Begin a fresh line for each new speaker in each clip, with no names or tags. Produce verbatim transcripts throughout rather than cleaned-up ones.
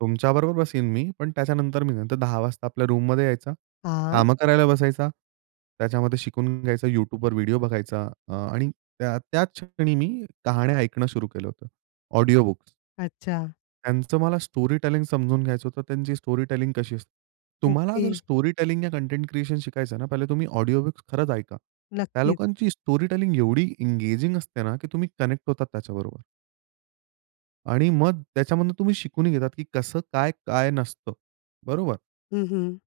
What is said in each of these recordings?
तुमच्याबरोबर बसेल मी पण त्याच्यानंतर मी नंतर दहा वाजता आपल्या रूममध्ये यायचं
हां.
कामं करायला बसायचं, त्याच्यामध्ये शिकून घ्यायचा YouTubeवर व्हिडिओ बघायचा अ, आणि त्याच क्षणी मी कहाण्या ऐकणं सुरू केलं होतं. ऑडिओबुक्स.
अच्छा.
त्यांचं मला स्टोरीटेलिंग समजून घ्यायचं होतं. त्यांची स्टोरीटेलिंग कशी असते. तुम्हाला
ओके.
जर स्टोरीटेलिंग या कंटेंट क्रिएशन शिकायचं ना, पहिले तुम्ही ऑडिओबुक्स खरंच ऐका. त्या
नक्कीच.
लोकांची स्टोरीटेलिंग एवढी एंगेजिंग असते ना, की तुम्ही कनेक्ट होतात त्याच्याबरोबर. आणि मग त्याच्यामधून तुम्ही शिकूनही घेतात, की कसं काय, काय नसतं बरोबर.
हं, हं.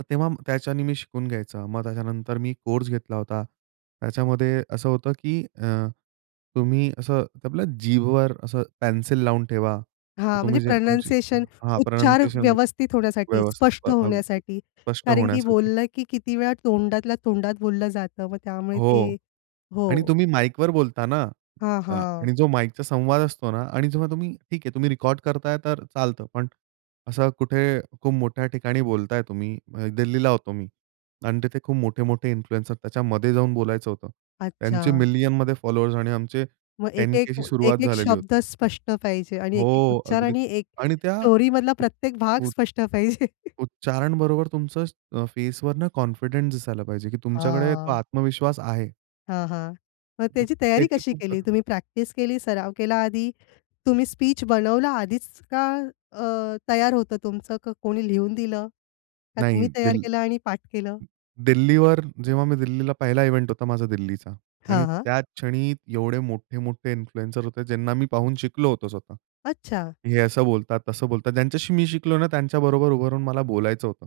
तर तेव्हा त्याच्यानी मी शिकून घ्यायचं मग त्याच्यानंतर मी कोर्स घेतला होता. त्याच्यामध्ये असं होतं, की अ, तुम्ही असं आपल्या जीभवर असं पेन्सिल लावून ठेवा. तर
हां म्हणजे
तुम्ही जे तुमची
प्रनंसीएशन
हां,
उच्चार
प्रोनन्सिएशन
व्यवस्थित होण्यासाठी
व्यवस्थित
स्पष्ट
अ, अगदी
होण्यासाठी
स्पष्ट
कारण
होण्यासाठी.
बोललं, की किती वेळा तोंडातल्या तोंडात बोललं जातं मग त्यामुळे ते
हो आणि
हो.
तुम्ही माइकवर बोलता ना
हां,
अ,
हां.
आणि जो माइकचा संवाद असतो ना आणि जेव्हा तुम्ही ठीक आहे तुम्ही रेकॉर्ड करताय तर चालतं पण असं कुठे खूप मोठ्या ठिकाणी बोलताय तुम्ही दिल्लीला होतो मी आणि तिथे खूप मोठे-मोठे इन्फ्लुएन्सर त्याच्यामध्ये जाऊन बोलायचं होतं. त्यांचे
अच्छा.
मिलियनमध्ये फॉलोअर्स आणि आमचे
मग
टेन
एक-एक,
के अशी सुरुवात
एक-एक
झालेली
शब्द
होती.
स्पष्ट पाहिजे आणि एक-एक
हो,
उच्चार
अगदी
आणि एक
आणि त्या
स्टोरीमधला प्रत्येक भाग
उ
स्पष्ट पाहिजे.
उच्चारण बरोबर तुमचं अ, फेसवर ना कॉन्फिडन्स दिसायला पाहिजे, की तुमच्याकडे तो
हां.
आत्मविश्वास आहे.
हां, हां. मग
तर
त्याची तयारी
त्याची
कशी
खूप
केली?
गर
तुम्ही प्रॅक्टिस केली, सराव केला आधी तुम्ही स्पीच बनवला आधीच का अ, तयार होतं तुमचं का कोणी लिहून दिलं? का
नाही
तुम्ही तयार
दिल्
केलं आणि पाठ केलं?
दिल्लीवर जेव्हा मी दिल्लीला पहिला इव्हेंट होता माझा दिल्लीचा आणि
हां, हां.
त्याच क्षणी एवढे मोठे-मोठे इन्फ्लुएन्सर होते ज्यांना मी पाहून शिकलो होतो स्वतः.
अच्छा.
हे असं बोलतात, तसं बोलतात. ज्यांच्याशी मी शिकलो ना, त्यांच्याबरोबर उभं राहून मला बोलायचं होतं.